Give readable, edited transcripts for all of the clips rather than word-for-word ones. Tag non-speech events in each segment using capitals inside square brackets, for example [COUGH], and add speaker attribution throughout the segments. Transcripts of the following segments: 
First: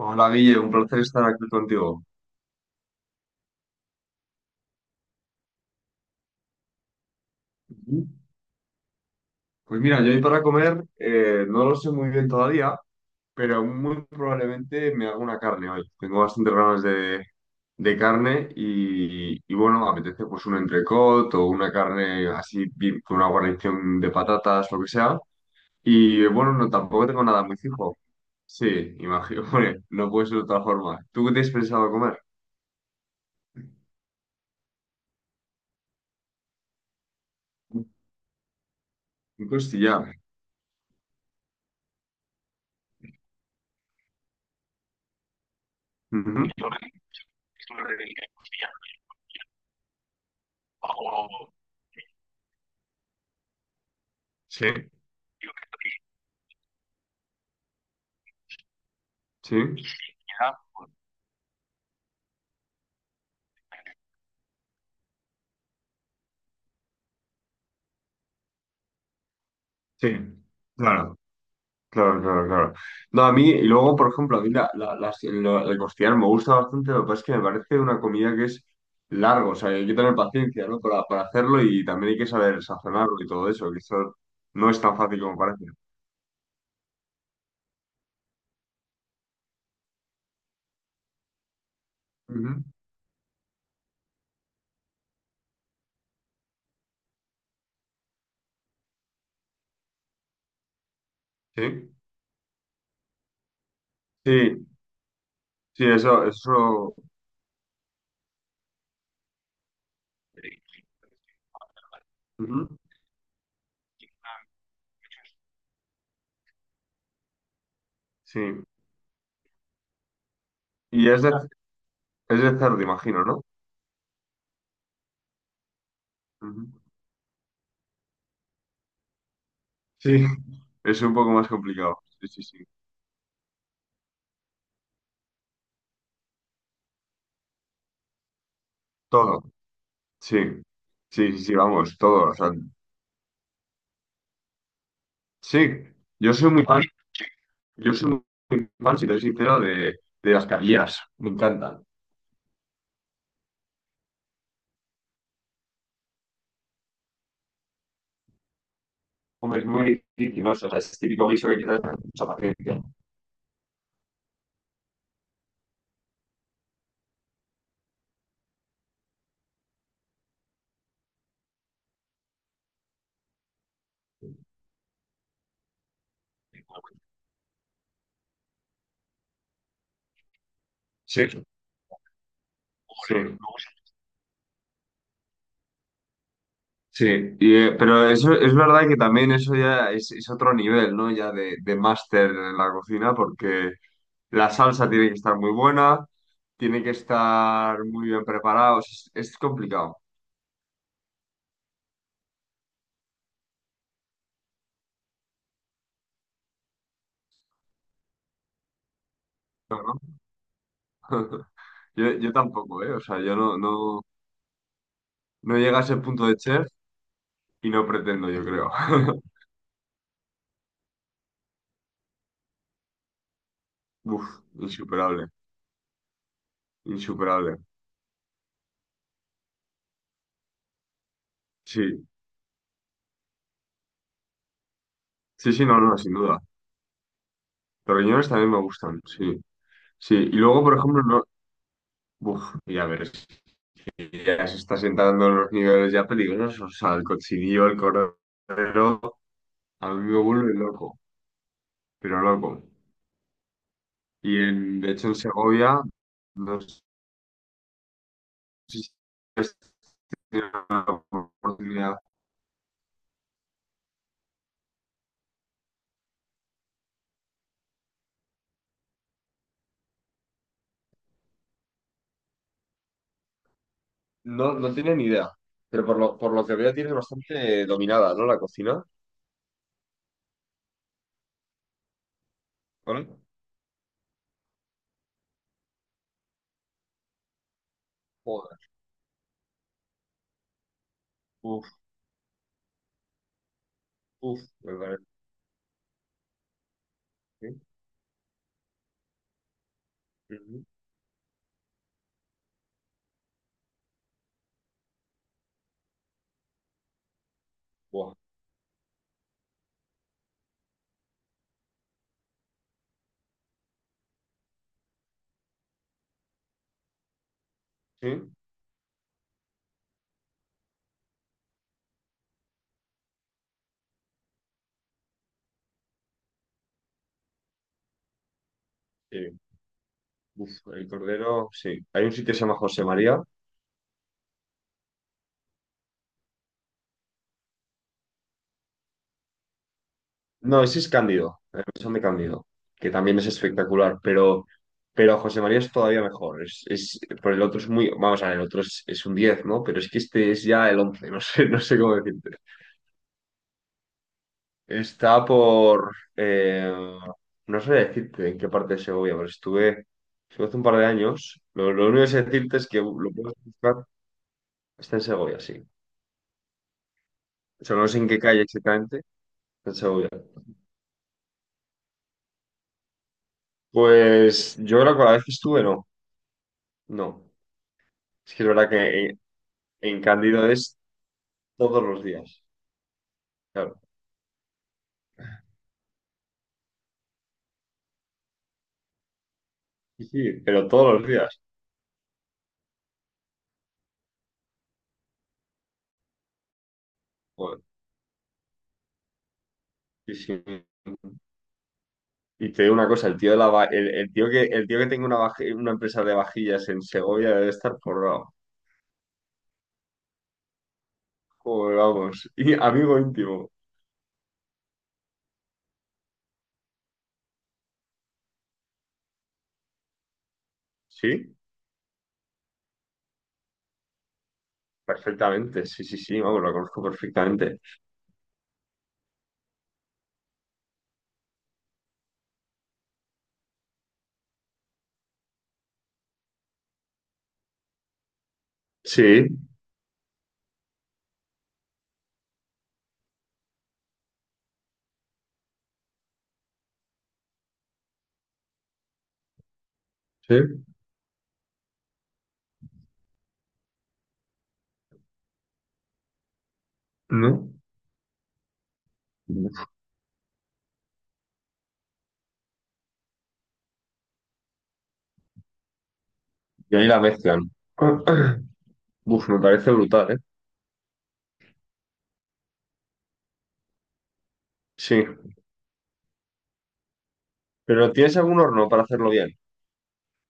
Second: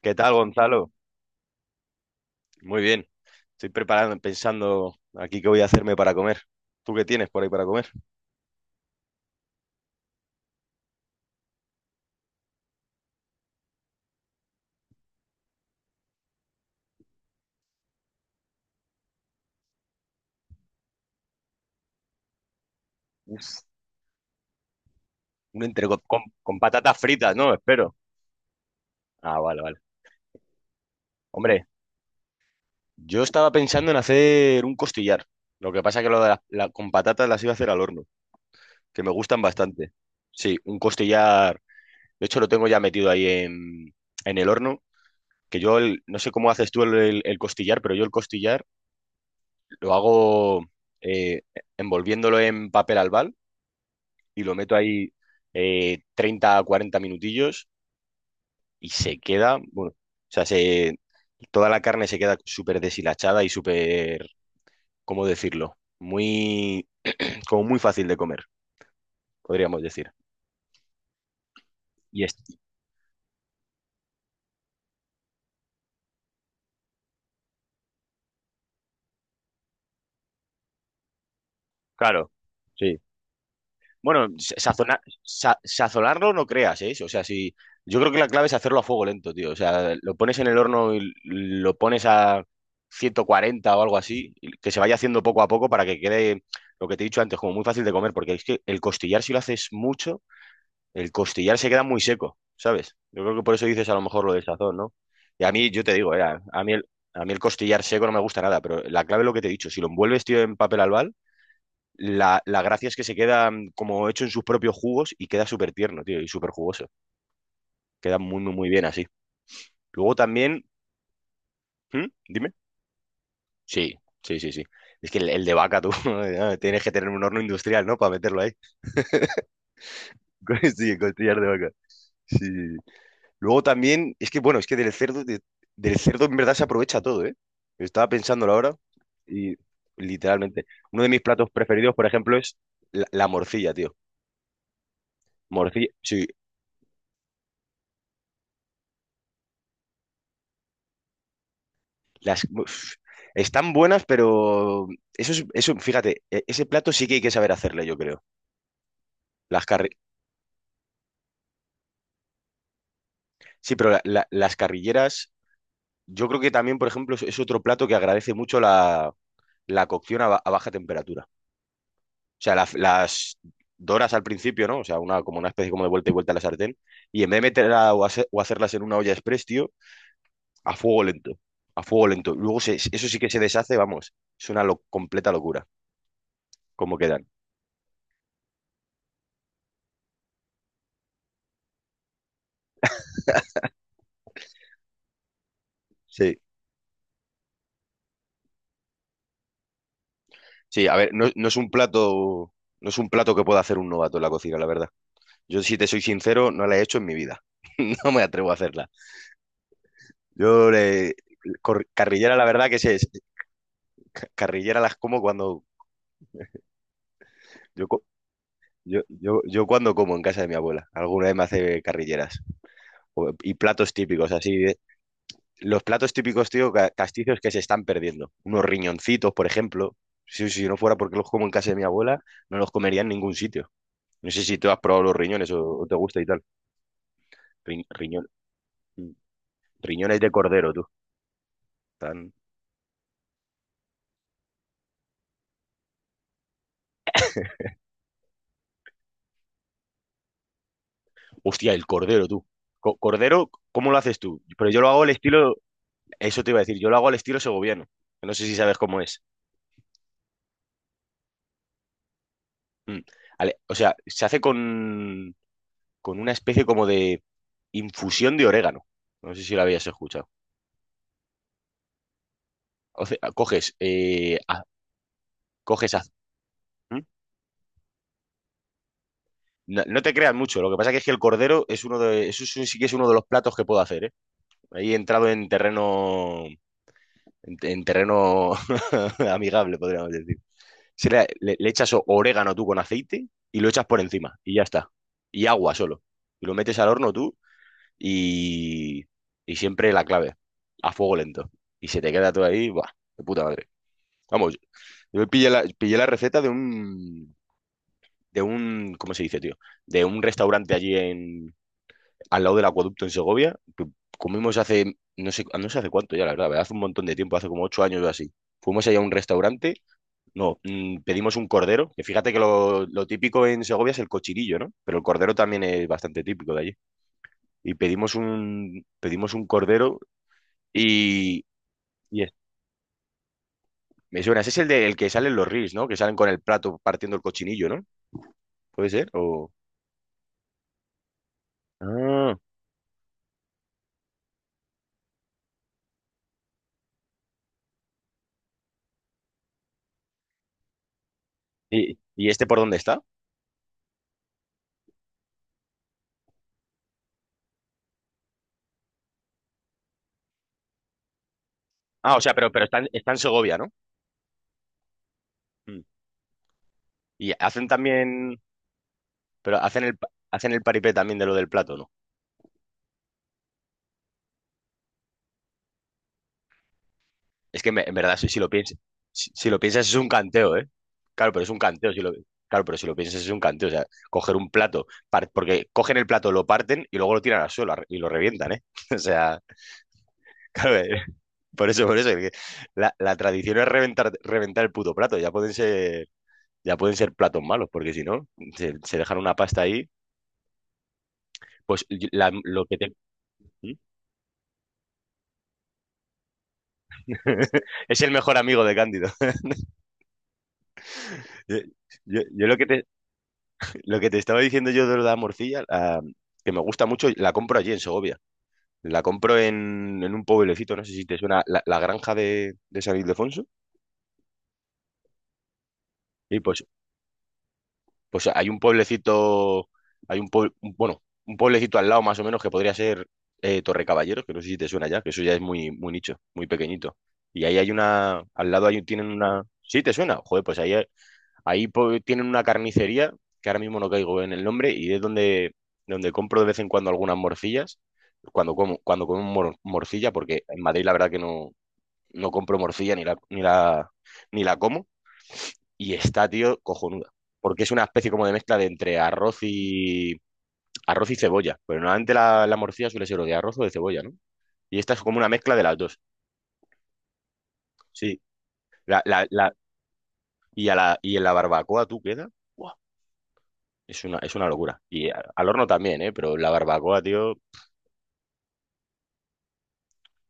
Speaker 1: ¿Qué
Speaker 2: Hola
Speaker 1: tal,
Speaker 2: Guille, un
Speaker 1: Gonzalo?
Speaker 2: placer estar aquí contigo.
Speaker 1: Muy bien. Estoy preparando, pensando aquí qué voy a hacerme para comer. ¿Tú qué tienes por ahí para comer?
Speaker 2: Ujú. Pues mira, yo hoy para comer no lo sé muy bien todavía, pero muy probablemente me haga una carne hoy. Tengo bastantes ganas de carne y bueno, me apetece pues un entrecot o una carne así bien- con una
Speaker 1: Uf.
Speaker 2: guarnición de patatas, lo que sea.
Speaker 1: Un entrecot con,
Speaker 2: Y bueno,
Speaker 1: con
Speaker 2: no,
Speaker 1: patatas
Speaker 2: tampoco tengo
Speaker 1: fritas,
Speaker 2: nada
Speaker 1: ¿no?
Speaker 2: muy
Speaker 1: Espero.
Speaker 2: fijo. Sí,
Speaker 1: Ah,
Speaker 2: imagino, [LAUGHS]
Speaker 1: vale, vale.
Speaker 2: hombre, no puede ser de otra forma. ¿Tú qué te has
Speaker 1: Hombre,
Speaker 2: pensado comer?
Speaker 1: yo estaba pensando en hacer un costillar. Lo que pasa que lo de con patatas las iba a hacer al horno, que me gustan
Speaker 2: Un
Speaker 1: bastante.
Speaker 2: costillar.
Speaker 1: Sí, un costillar. De hecho, lo tengo ya metido ahí en el horno, no sé cómo
Speaker 2: Ujú.
Speaker 1: haces tú el, el costillar, pero yo el costillar lo hago eh, envolviéndolo en papel albal y lo
Speaker 2: Sí.
Speaker 1: meto ahí 30 a 40 minutillos y se
Speaker 2: Sí,
Speaker 1: queda, bueno, o sea, toda la carne se queda súper deshilachada y súper, ¿cómo decirlo? Muy, como muy fácil de comer, podríamos
Speaker 2: sí,
Speaker 1: decir.
Speaker 2: claro, claro,
Speaker 1: Y es,
Speaker 2: claro, claro. No, a mí, y luego, por ejemplo, a mí el costillar me gusta bastante, lo que pasa es que me parece una comida que es largo, o sea, hay que tener paciencia, ¿no? Para hacerlo y también hay que
Speaker 1: claro,
Speaker 2: saber
Speaker 1: sí.
Speaker 2: sazonarlo y todo eso, que eso
Speaker 1: Bueno,
Speaker 2: no es tan fácil como parece.
Speaker 1: sazonarlo no creas, ¿eh? O sea, si yo creo que la clave es hacerlo a fuego lento, tío. O sea, lo pones en el horno y lo pones a
Speaker 2: Ujú,
Speaker 1: 140 o algo así, y que se vaya haciendo poco a poco para que quede lo que te he dicho antes, como muy fácil de comer, porque es que el costillar, si lo haces mucho, el costillar se queda
Speaker 2: sí,
Speaker 1: muy seco, ¿sabes? Yo creo que por eso dices a lo mejor lo del
Speaker 2: sí,
Speaker 1: sazón, ¿no? Y a mí, yo
Speaker 2: sí,
Speaker 1: te digo,
Speaker 2: eso,
Speaker 1: era,
Speaker 2: eso,
Speaker 1: a mí el costillar seco no me gusta nada, pero la clave es lo que te he dicho, si lo envuelves, tío, en papel albal la
Speaker 2: ujú,
Speaker 1: gracia es que se queda como hecho en sus propios jugos y queda súper tierno, tío, y súper jugoso. Queda muy,
Speaker 2: sí.
Speaker 1: muy, muy bien así. Luego también,
Speaker 2: Y
Speaker 1: ¿hmm?
Speaker 2: es
Speaker 1: Dime.
Speaker 2: de cerdo, imagino, ¿no?
Speaker 1: Sí, sí, sí, sí. Es que el de vaca, tú, [LAUGHS]
Speaker 2: Ujú.
Speaker 1: tienes que tener un horno industrial, ¿no? Para meterlo ahí.
Speaker 2: Sí,
Speaker 1: [LAUGHS] Sí,
Speaker 2: es un poco
Speaker 1: costillar de
Speaker 2: más
Speaker 1: vaca.
Speaker 2: complicado. Sí,
Speaker 1: Sí,
Speaker 2: sí,
Speaker 1: sí,
Speaker 2: sí.
Speaker 1: sí. Luego también, es que bueno, es que del cerdo, del cerdo en verdad se aprovecha todo, ¿eh? Estaba pensándolo ahora
Speaker 2: Todo,
Speaker 1: y
Speaker 2: sí.
Speaker 1: literalmente. Uno de mis
Speaker 2: Sí, sí,
Speaker 1: platos
Speaker 2: sí,
Speaker 1: preferidos,
Speaker 2: vamos,
Speaker 1: por
Speaker 2: todo. O
Speaker 1: ejemplo,
Speaker 2: sea,
Speaker 1: es la morcilla, tío.
Speaker 2: sí,
Speaker 1: Morcilla, sí.
Speaker 2: yo soy muy fan, yo soy muy fan, si te soy sincero, de las caviar. Me encantan.
Speaker 1: Las, uf, están buenas, pero eso es, eso, fíjate, ese plato sí que hay que saber hacerle, yo creo.
Speaker 2: Hombre,
Speaker 1: Las
Speaker 2: es
Speaker 1: carri-
Speaker 2: muy difícil, ¿no? O sea, es típico guiso que quizás no mucha paciencia.
Speaker 1: sí, pero las carrilleras, yo creo que también, por ejemplo, es otro plato que agradece mucho la, la cocción a baja temperatura. O sea, las doras al principio, ¿no? O sea, una, como una especie como de vuelta y vuelta a la sartén. Y en vez de meterla o hacerlas en una olla express, tío, a fuego
Speaker 2: Sí,
Speaker 1: lento.
Speaker 2: sí,
Speaker 1: A fuego lento. Luego eso sí que se deshace, vamos. Es una completa locura, cómo quedan.
Speaker 2: sí. Y, pero eso es verdad que también eso ya es otro nivel, ¿no? Ya de máster en la cocina, porque la salsa tiene que estar muy buena,
Speaker 1: Sí.
Speaker 2: tiene que estar muy bien preparada. O sea, es complicado,
Speaker 1: Sí, a ver, no, no es un plato que pueda hacer un novato en la cocina, la verdad. Yo, si te soy sincero, no la he hecho en mi vida. [LAUGHS] No me atrevo a hacerla.
Speaker 2: ¿no?
Speaker 1: Yo,
Speaker 2: [LAUGHS] Yo
Speaker 1: carrillera, la verdad que
Speaker 2: tampoco, ¿eh?
Speaker 1: sé,
Speaker 2: O sea, yo no, no,
Speaker 1: carrillera las como
Speaker 2: no
Speaker 1: cuando,
Speaker 2: llegué a ese punto de chef. Y no
Speaker 1: yo, co-
Speaker 2: pretendo, yo creo.
Speaker 1: yo,
Speaker 2: [LAUGHS]
Speaker 1: yo, yo cuando como en casa de mi abuela. Alguna vez me hace carrilleras. Y platos
Speaker 2: Uf,
Speaker 1: típicos, así.
Speaker 2: insuperable,
Speaker 1: Los platos típicos, tío, castizos que
Speaker 2: insuperable.
Speaker 1: se están perdiendo. Unos riñoncitos, por ejemplo. Si, si no fuera porque los como en casa de mi
Speaker 2: Sí,
Speaker 1: abuela, no los comería en ningún sitio. No sé si tú has probado los riñones
Speaker 2: sí, sí, no,
Speaker 1: o te
Speaker 2: no, sin
Speaker 1: gusta y
Speaker 2: duda.
Speaker 1: tal. Ri-
Speaker 2: Los
Speaker 1: riñón-
Speaker 2: riñones también me gustan,
Speaker 1: mm,
Speaker 2: sí. Sí,
Speaker 1: riñones
Speaker 2: y
Speaker 1: de
Speaker 2: luego,
Speaker 1: cordero,
Speaker 2: por
Speaker 1: tú.
Speaker 2: ejemplo, no.
Speaker 1: Tan...
Speaker 2: Uf, y a ver, si ya se está sentando en los niveles ya peligrosos. O sea, el cochinillo, el cordero, a mí me vuelve loco,
Speaker 1: Hostia, el
Speaker 2: pero
Speaker 1: cordero, tú.
Speaker 2: loco.
Speaker 1: Cordero, ¿cómo lo haces
Speaker 2: Y
Speaker 1: tú? Pero yo
Speaker 2: en,
Speaker 1: lo
Speaker 2: de
Speaker 1: hago
Speaker 2: hecho
Speaker 1: al
Speaker 2: en
Speaker 1: estilo,
Speaker 2: Segovia,
Speaker 1: eso te iba
Speaker 2: no
Speaker 1: a decir,
Speaker 2: sé
Speaker 1: yo lo hago al estilo segoviano. No sé si sabes
Speaker 2: si
Speaker 1: cómo es.
Speaker 2: has tenido la oportunidad.
Speaker 1: Mm. O sea, se hace con una especie como de infusión de orégano. No sé si lo habías escuchado. O sea, coges, eh,
Speaker 2: No,
Speaker 1: a-
Speaker 2: no tiene ni idea, pero
Speaker 1: coges
Speaker 2: por
Speaker 1: az-
Speaker 2: lo, por lo que veo tiene
Speaker 1: ¿Mm?
Speaker 2: bastante dominada, ¿no? La cocina.
Speaker 1: No, no te creas mucho, lo que pasa que es que el cordero es uno de, eso sí sí que es uno
Speaker 2: ¿Vale?
Speaker 1: de los platos que puedo hacer, ¿eh? Ahí he entrado en terreno [LAUGHS] amigable, podríamos decir. Si le
Speaker 2: Uf,
Speaker 1: echas orégano tú con aceite y lo echas por encima
Speaker 2: uf,
Speaker 1: y ya
Speaker 2: me
Speaker 1: está.
Speaker 2: parece.
Speaker 1: Y agua solo. Y lo metes al horno tú
Speaker 2: Sí.
Speaker 1: y, y siempre la clave,
Speaker 2: Ujú.
Speaker 1: a fuego lento. Y se te queda todo ahí, ¡buah! De puta madre. Vamos, yo pillé la receta
Speaker 2: Buah,
Speaker 1: ¿cómo se dice, tío? De un restaurante allí al lado del acueducto en Segovia, que comimos hace, no sé hace cuánto ya, la verdad, hace un montón de tiempo, hace como 8 años o
Speaker 2: sí,
Speaker 1: así. Fuimos allá a un restaurante. No, mm, pedimos un cordero, que fíjate que lo típico en Segovia es el cochirillo, ¿no? Pero el cordero también es bastante típico de allí. Y pedimos un,
Speaker 2: sí.
Speaker 1: pedimos un cordero
Speaker 2: Uf, el
Speaker 1: y,
Speaker 2: cordero, sí. Hay un
Speaker 1: y
Speaker 2: sitio
Speaker 1: es-
Speaker 2: que se llama José María.
Speaker 1: me suena, ese es el que salen los reels, ¿no? Que salen con el plato partiendo el cochinillo, ¿no? ¿Puede ser? O...
Speaker 2: No, ese es Cándido, el mesón de
Speaker 1: Ah,
Speaker 2: Cándido, que también es espectacular, pero José María es todavía mejor. Es, por el otro es muy, vamos a ver, el otro es un diez, ¿no? Pero es que este es ya el once, no sé, [LAUGHS] no sé cómo
Speaker 1: ¿y
Speaker 2: decirte.
Speaker 1: este por dónde está?
Speaker 2: Está por, eh, no sé decirte en qué parte de Segovia, pero estuve hace un par de años. Lo único que
Speaker 1: Ah, o
Speaker 2: sé
Speaker 1: sea, pero,
Speaker 2: decirte
Speaker 1: pero
Speaker 2: es
Speaker 1: está,
Speaker 2: que
Speaker 1: en,
Speaker 2: lo
Speaker 1: está en
Speaker 2: puedes
Speaker 1: Segovia, ¿no?
Speaker 2: buscar, está en Segovia, sí.
Speaker 1: Mm. Y
Speaker 2: O
Speaker 1: hacen
Speaker 2: sea, no sé en qué
Speaker 1: también,
Speaker 2: calle exactamente,
Speaker 1: pero
Speaker 2: en
Speaker 1: hacen el, pa-
Speaker 2: Segovia.
Speaker 1: hacen el paripé también de lo del plato, ¿no?
Speaker 2: Pues yo creo que la vez que estuve, no. No.
Speaker 1: Es que en verdad, si,
Speaker 2: Es
Speaker 1: si
Speaker 2: que
Speaker 1: lo
Speaker 2: es verdad
Speaker 1: piensas,
Speaker 2: que
Speaker 1: si, si lo piensas es
Speaker 2: en
Speaker 1: un
Speaker 2: Cándido
Speaker 1: canteo, ¿eh?
Speaker 2: es
Speaker 1: Claro, pero es un
Speaker 2: todos
Speaker 1: canteo, si
Speaker 2: los
Speaker 1: lo,
Speaker 2: días.
Speaker 1: claro, pero si lo piensas es un canteo, o
Speaker 2: Claro.
Speaker 1: sea, coger un plato, porque cogen el plato, lo parten y luego lo tiran al suelo y lo revientan, ¿eh? [LAUGHS] O sea,
Speaker 2: Sí, sí, pero
Speaker 1: claro,
Speaker 2: todos los días.
Speaker 1: [LAUGHS] por eso, que la tradición es reventar el puto plato, ya pueden ser platos
Speaker 2: Joder.
Speaker 1: malos, porque si no, se dejan una pasta ahí,
Speaker 2: Sí, sí.
Speaker 1: pues y- la-
Speaker 2: Y te
Speaker 1: lo
Speaker 2: digo
Speaker 1: que
Speaker 2: una
Speaker 1: te...
Speaker 2: cosa, el tío de la va- el tío que tenga una, vaji- una empresa de vajillas en Segovia debe
Speaker 1: [LAUGHS]
Speaker 2: estar
Speaker 1: Es el
Speaker 2: forrado.
Speaker 1: mejor amigo de Cándido. [LAUGHS] Yo,
Speaker 2: Joder,
Speaker 1: yo-
Speaker 2: vamos.
Speaker 1: yo
Speaker 2: Y
Speaker 1: lo que te,
Speaker 2: amigo íntimo.
Speaker 1: Lo que te estaba diciendo yo de la morcilla, que me gusta mucho, la compro allí en Segovia. La compro en un pueblecito, no sé si te
Speaker 2: Sí,
Speaker 1: suena, La Granja de San Ildefonso.
Speaker 2: perfectamente. Sí, sí, sí,
Speaker 1: Y
Speaker 2: vamos, lo
Speaker 1: pues,
Speaker 2: conozco perfectamente.
Speaker 1: hay un pueblecito, hay un pueblo, bueno, un pueblecito al lado más o menos que podría ser Torre Caballeros, que no sé si te suena ya, que eso ya es muy, muy nicho, muy pequeñito. Y ahí hay una, al lado hay, tienen
Speaker 2: Sí,
Speaker 1: una. Sí, te suena. Joder, pues ahí tienen una carnicería, que ahora mismo no caigo en el nombre, y es donde, donde compro de vez en cuando algunas morcillas, cuando como morcilla,
Speaker 2: sí,
Speaker 1: porque en Madrid la verdad que no, no compro morcilla ni la como, y está, tío, cojonuda.
Speaker 2: ¿no?
Speaker 1: Porque es una especie como de mezcla de entre
Speaker 2: Y
Speaker 1: arroz y cebolla. Pero normalmente la morcilla suele ser o de arroz o de cebolla, ¿no? Y esta es como una mezcla de las dos.
Speaker 2: ahí la mezclan.
Speaker 1: Sí.
Speaker 2: [CLEARS THROAT]
Speaker 1: La, la,
Speaker 2: Uf, me
Speaker 1: la,
Speaker 2: parece brutal, ¿eh?
Speaker 1: y, a la, y en la barbacoa tú queda. Es una locura.
Speaker 2: Sí.
Speaker 1: Y al horno también, ¿eh? Pero la barbacoa, tío.
Speaker 2: ¿Pero tienes algún horno para hacerlo bien?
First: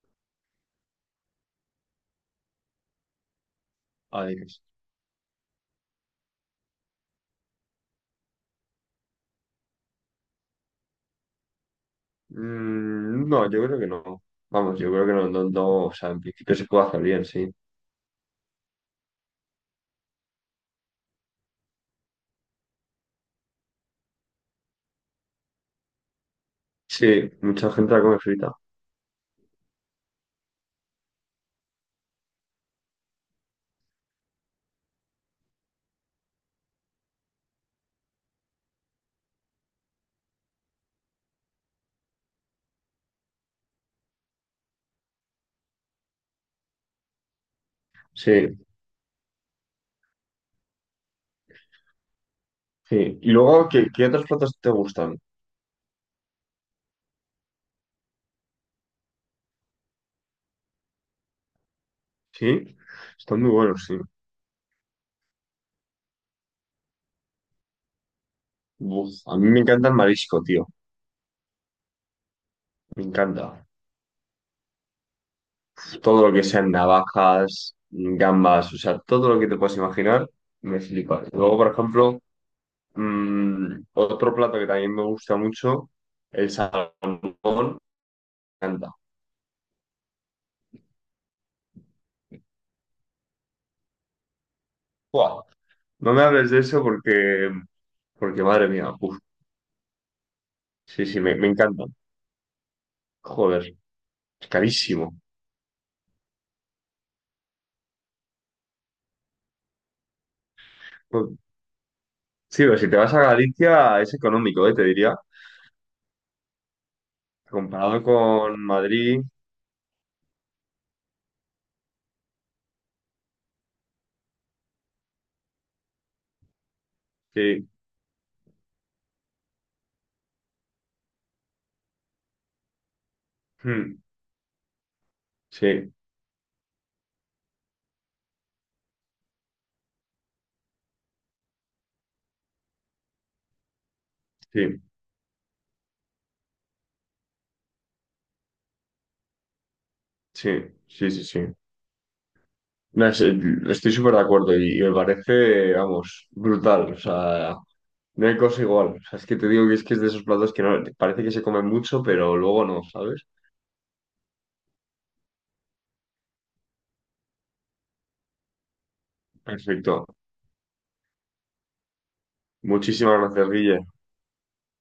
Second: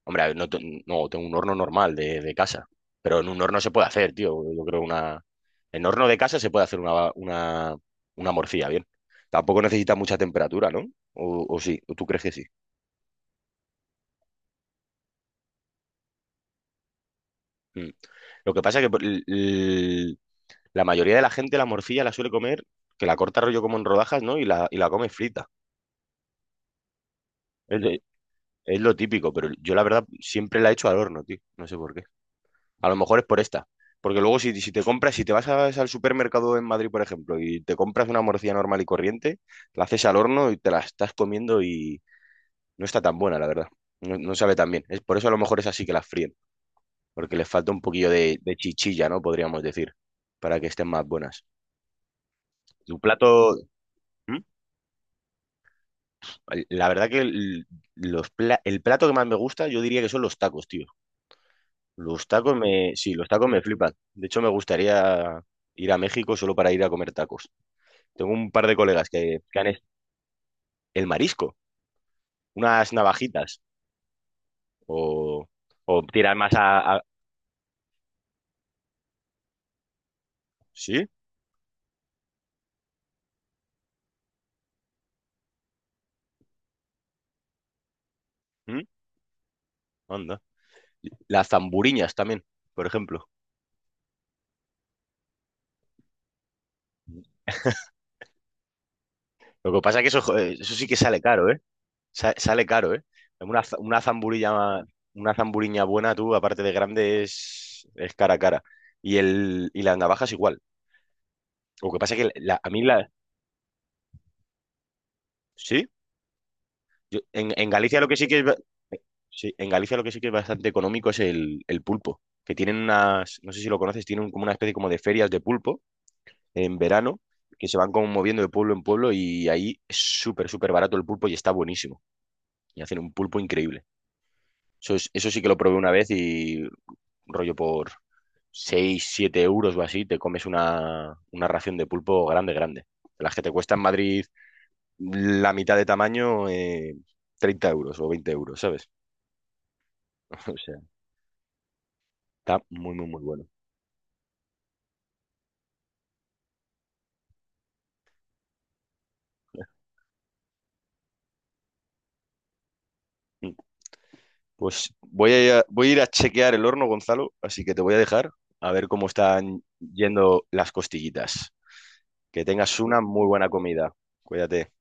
Speaker 1: Hombre, a ver, no, no, tengo un horno normal de casa. Pero en un horno se puede hacer, tío.
Speaker 2: Adiós.
Speaker 1: Yo creo una. En horno de casa se puede hacer una, una morcilla, bien. Tampoco necesita mucha temperatura, ¿no? O sí, ¿o tú crees que sí?
Speaker 2: Mm, no, yo creo que no. Vamos, yo creo que no, no, no. O sea, en principio se puede hacer bien, sí.
Speaker 1: Mm. Lo que pasa es que la mayoría de la gente la morcilla la suele comer, que la corta rollo como en rodajas, ¿no? Y la come frita.
Speaker 2: Sí, mucha
Speaker 1: Es,
Speaker 2: gente
Speaker 1: de-
Speaker 2: la come frita.
Speaker 1: es lo típico, pero yo la verdad siempre la he hecho al horno, tío. No sé por qué. A lo mejor es por esta. Porque luego si, si te compras, si te vas al supermercado en Madrid, por ejemplo, y te compras una morcilla normal y corriente, la haces al horno y te la estás comiendo y no está tan buena, la verdad. No, no sabe tan bien. Es por eso a lo mejor es así que las fríen, porque les falta un poquillo de
Speaker 2: Sí,
Speaker 1: chichilla, ¿no? Podríamos decir, para que estén más buenas. Tu
Speaker 2: sí. Y
Speaker 1: plato...
Speaker 2: luego, ¿qué, qué otros
Speaker 1: ¿Mm?
Speaker 2: platos te gustan?
Speaker 1: La verdad que el, el plato que más me gusta, yo diría que son los tacos, tío. Los tacos
Speaker 2: Sí,
Speaker 1: me... Sí, los
Speaker 2: están
Speaker 1: tacos
Speaker 2: muy
Speaker 1: me
Speaker 2: buenos,
Speaker 1: flipan.
Speaker 2: sí.
Speaker 1: De hecho, me gustaría ir a México solo para ir a comer tacos. Tengo un par de colegas
Speaker 2: Uf, a
Speaker 1: que
Speaker 2: mí
Speaker 1: que
Speaker 2: me
Speaker 1: han
Speaker 2: encanta el marisco, tío.
Speaker 1: el marisco, unas
Speaker 2: Me encanta.
Speaker 1: navajitas, o, o
Speaker 2: Todo lo
Speaker 1: tiran
Speaker 2: que
Speaker 1: más
Speaker 2: sean navajas, gambas, o sea, todo lo que te puedas imaginar, me
Speaker 1: ¿Sí?
Speaker 2: flipa. Luego, por ejemplo. Mm, otro plato que también me gusta mucho, el salmón, me
Speaker 1: ¿Mm?
Speaker 2: encanta.
Speaker 1: Anda. Las zamburiñas también, por ejemplo.
Speaker 2: ¡Buah! No me hables de eso porque, porque madre mía, uf,
Speaker 1: Lo que pasa es que eso, joder, eso sí que
Speaker 2: sí,
Speaker 1: sale
Speaker 2: sí, me
Speaker 1: caro, ¿eh?
Speaker 2: encanta.
Speaker 1: Sale caro, ¿eh?
Speaker 2: Joder,
Speaker 1: Una
Speaker 2: es
Speaker 1: zamburilla,
Speaker 2: carísimo.
Speaker 1: una zamburiña buena, tú, aparte de grande, es cara a cara. Y las navajas igual.
Speaker 2: Pues,
Speaker 1: Lo que pasa es que
Speaker 2: sí,
Speaker 1: a
Speaker 2: pero
Speaker 1: mí
Speaker 2: si te
Speaker 1: la...
Speaker 2: vas a Galicia es económico, te diría.
Speaker 1: ¿Sí? En Galicia
Speaker 2: Comparado
Speaker 1: lo que sí que es...
Speaker 2: con Madrid,
Speaker 1: Sí, en Galicia lo que sí que es bastante económico es el pulpo, que tienen unas, no sé si lo conoces, tienen como una especie como de ferias de pulpo en verano, que
Speaker 2: sí.
Speaker 1: se van como moviendo de pueblo en pueblo y ahí es súper, súper barato el pulpo y está buenísimo. Y hacen un pulpo increíble.
Speaker 2: Mm,
Speaker 1: Eso, eso sí que lo probé una
Speaker 2: sí,
Speaker 1: vez y rollo por 6 7 euros o así, te comes una ración de pulpo grande, grande. De las que te cuesta en Madrid
Speaker 2: sí,
Speaker 1: la mitad de tamaño, 30 euros o 20 euros, ¿sabes?
Speaker 2: sí,
Speaker 1: [LAUGHS] O sea,
Speaker 2: sí, sí, sí.
Speaker 1: está muy, muy,
Speaker 2: No, es-
Speaker 1: muy bueno.
Speaker 2: estoy súper de acuerdo y me parece, vamos, brutal. O sea, no hay cosa igual. O sea, es que te digo que es de esos platos que no, parece que se comen mucho, pero luego no, ¿sabes?
Speaker 1: Pues voy a, voy a ir a chequear el horno, Gonzalo, así que te voy a dejar a ver cómo están
Speaker 2: Perfecto.
Speaker 1: yendo las costillitas. Que tengas una
Speaker 2: Muchísimas
Speaker 1: muy
Speaker 2: gracias,
Speaker 1: buena
Speaker 2: Guille.
Speaker 1: comida. Cuídate.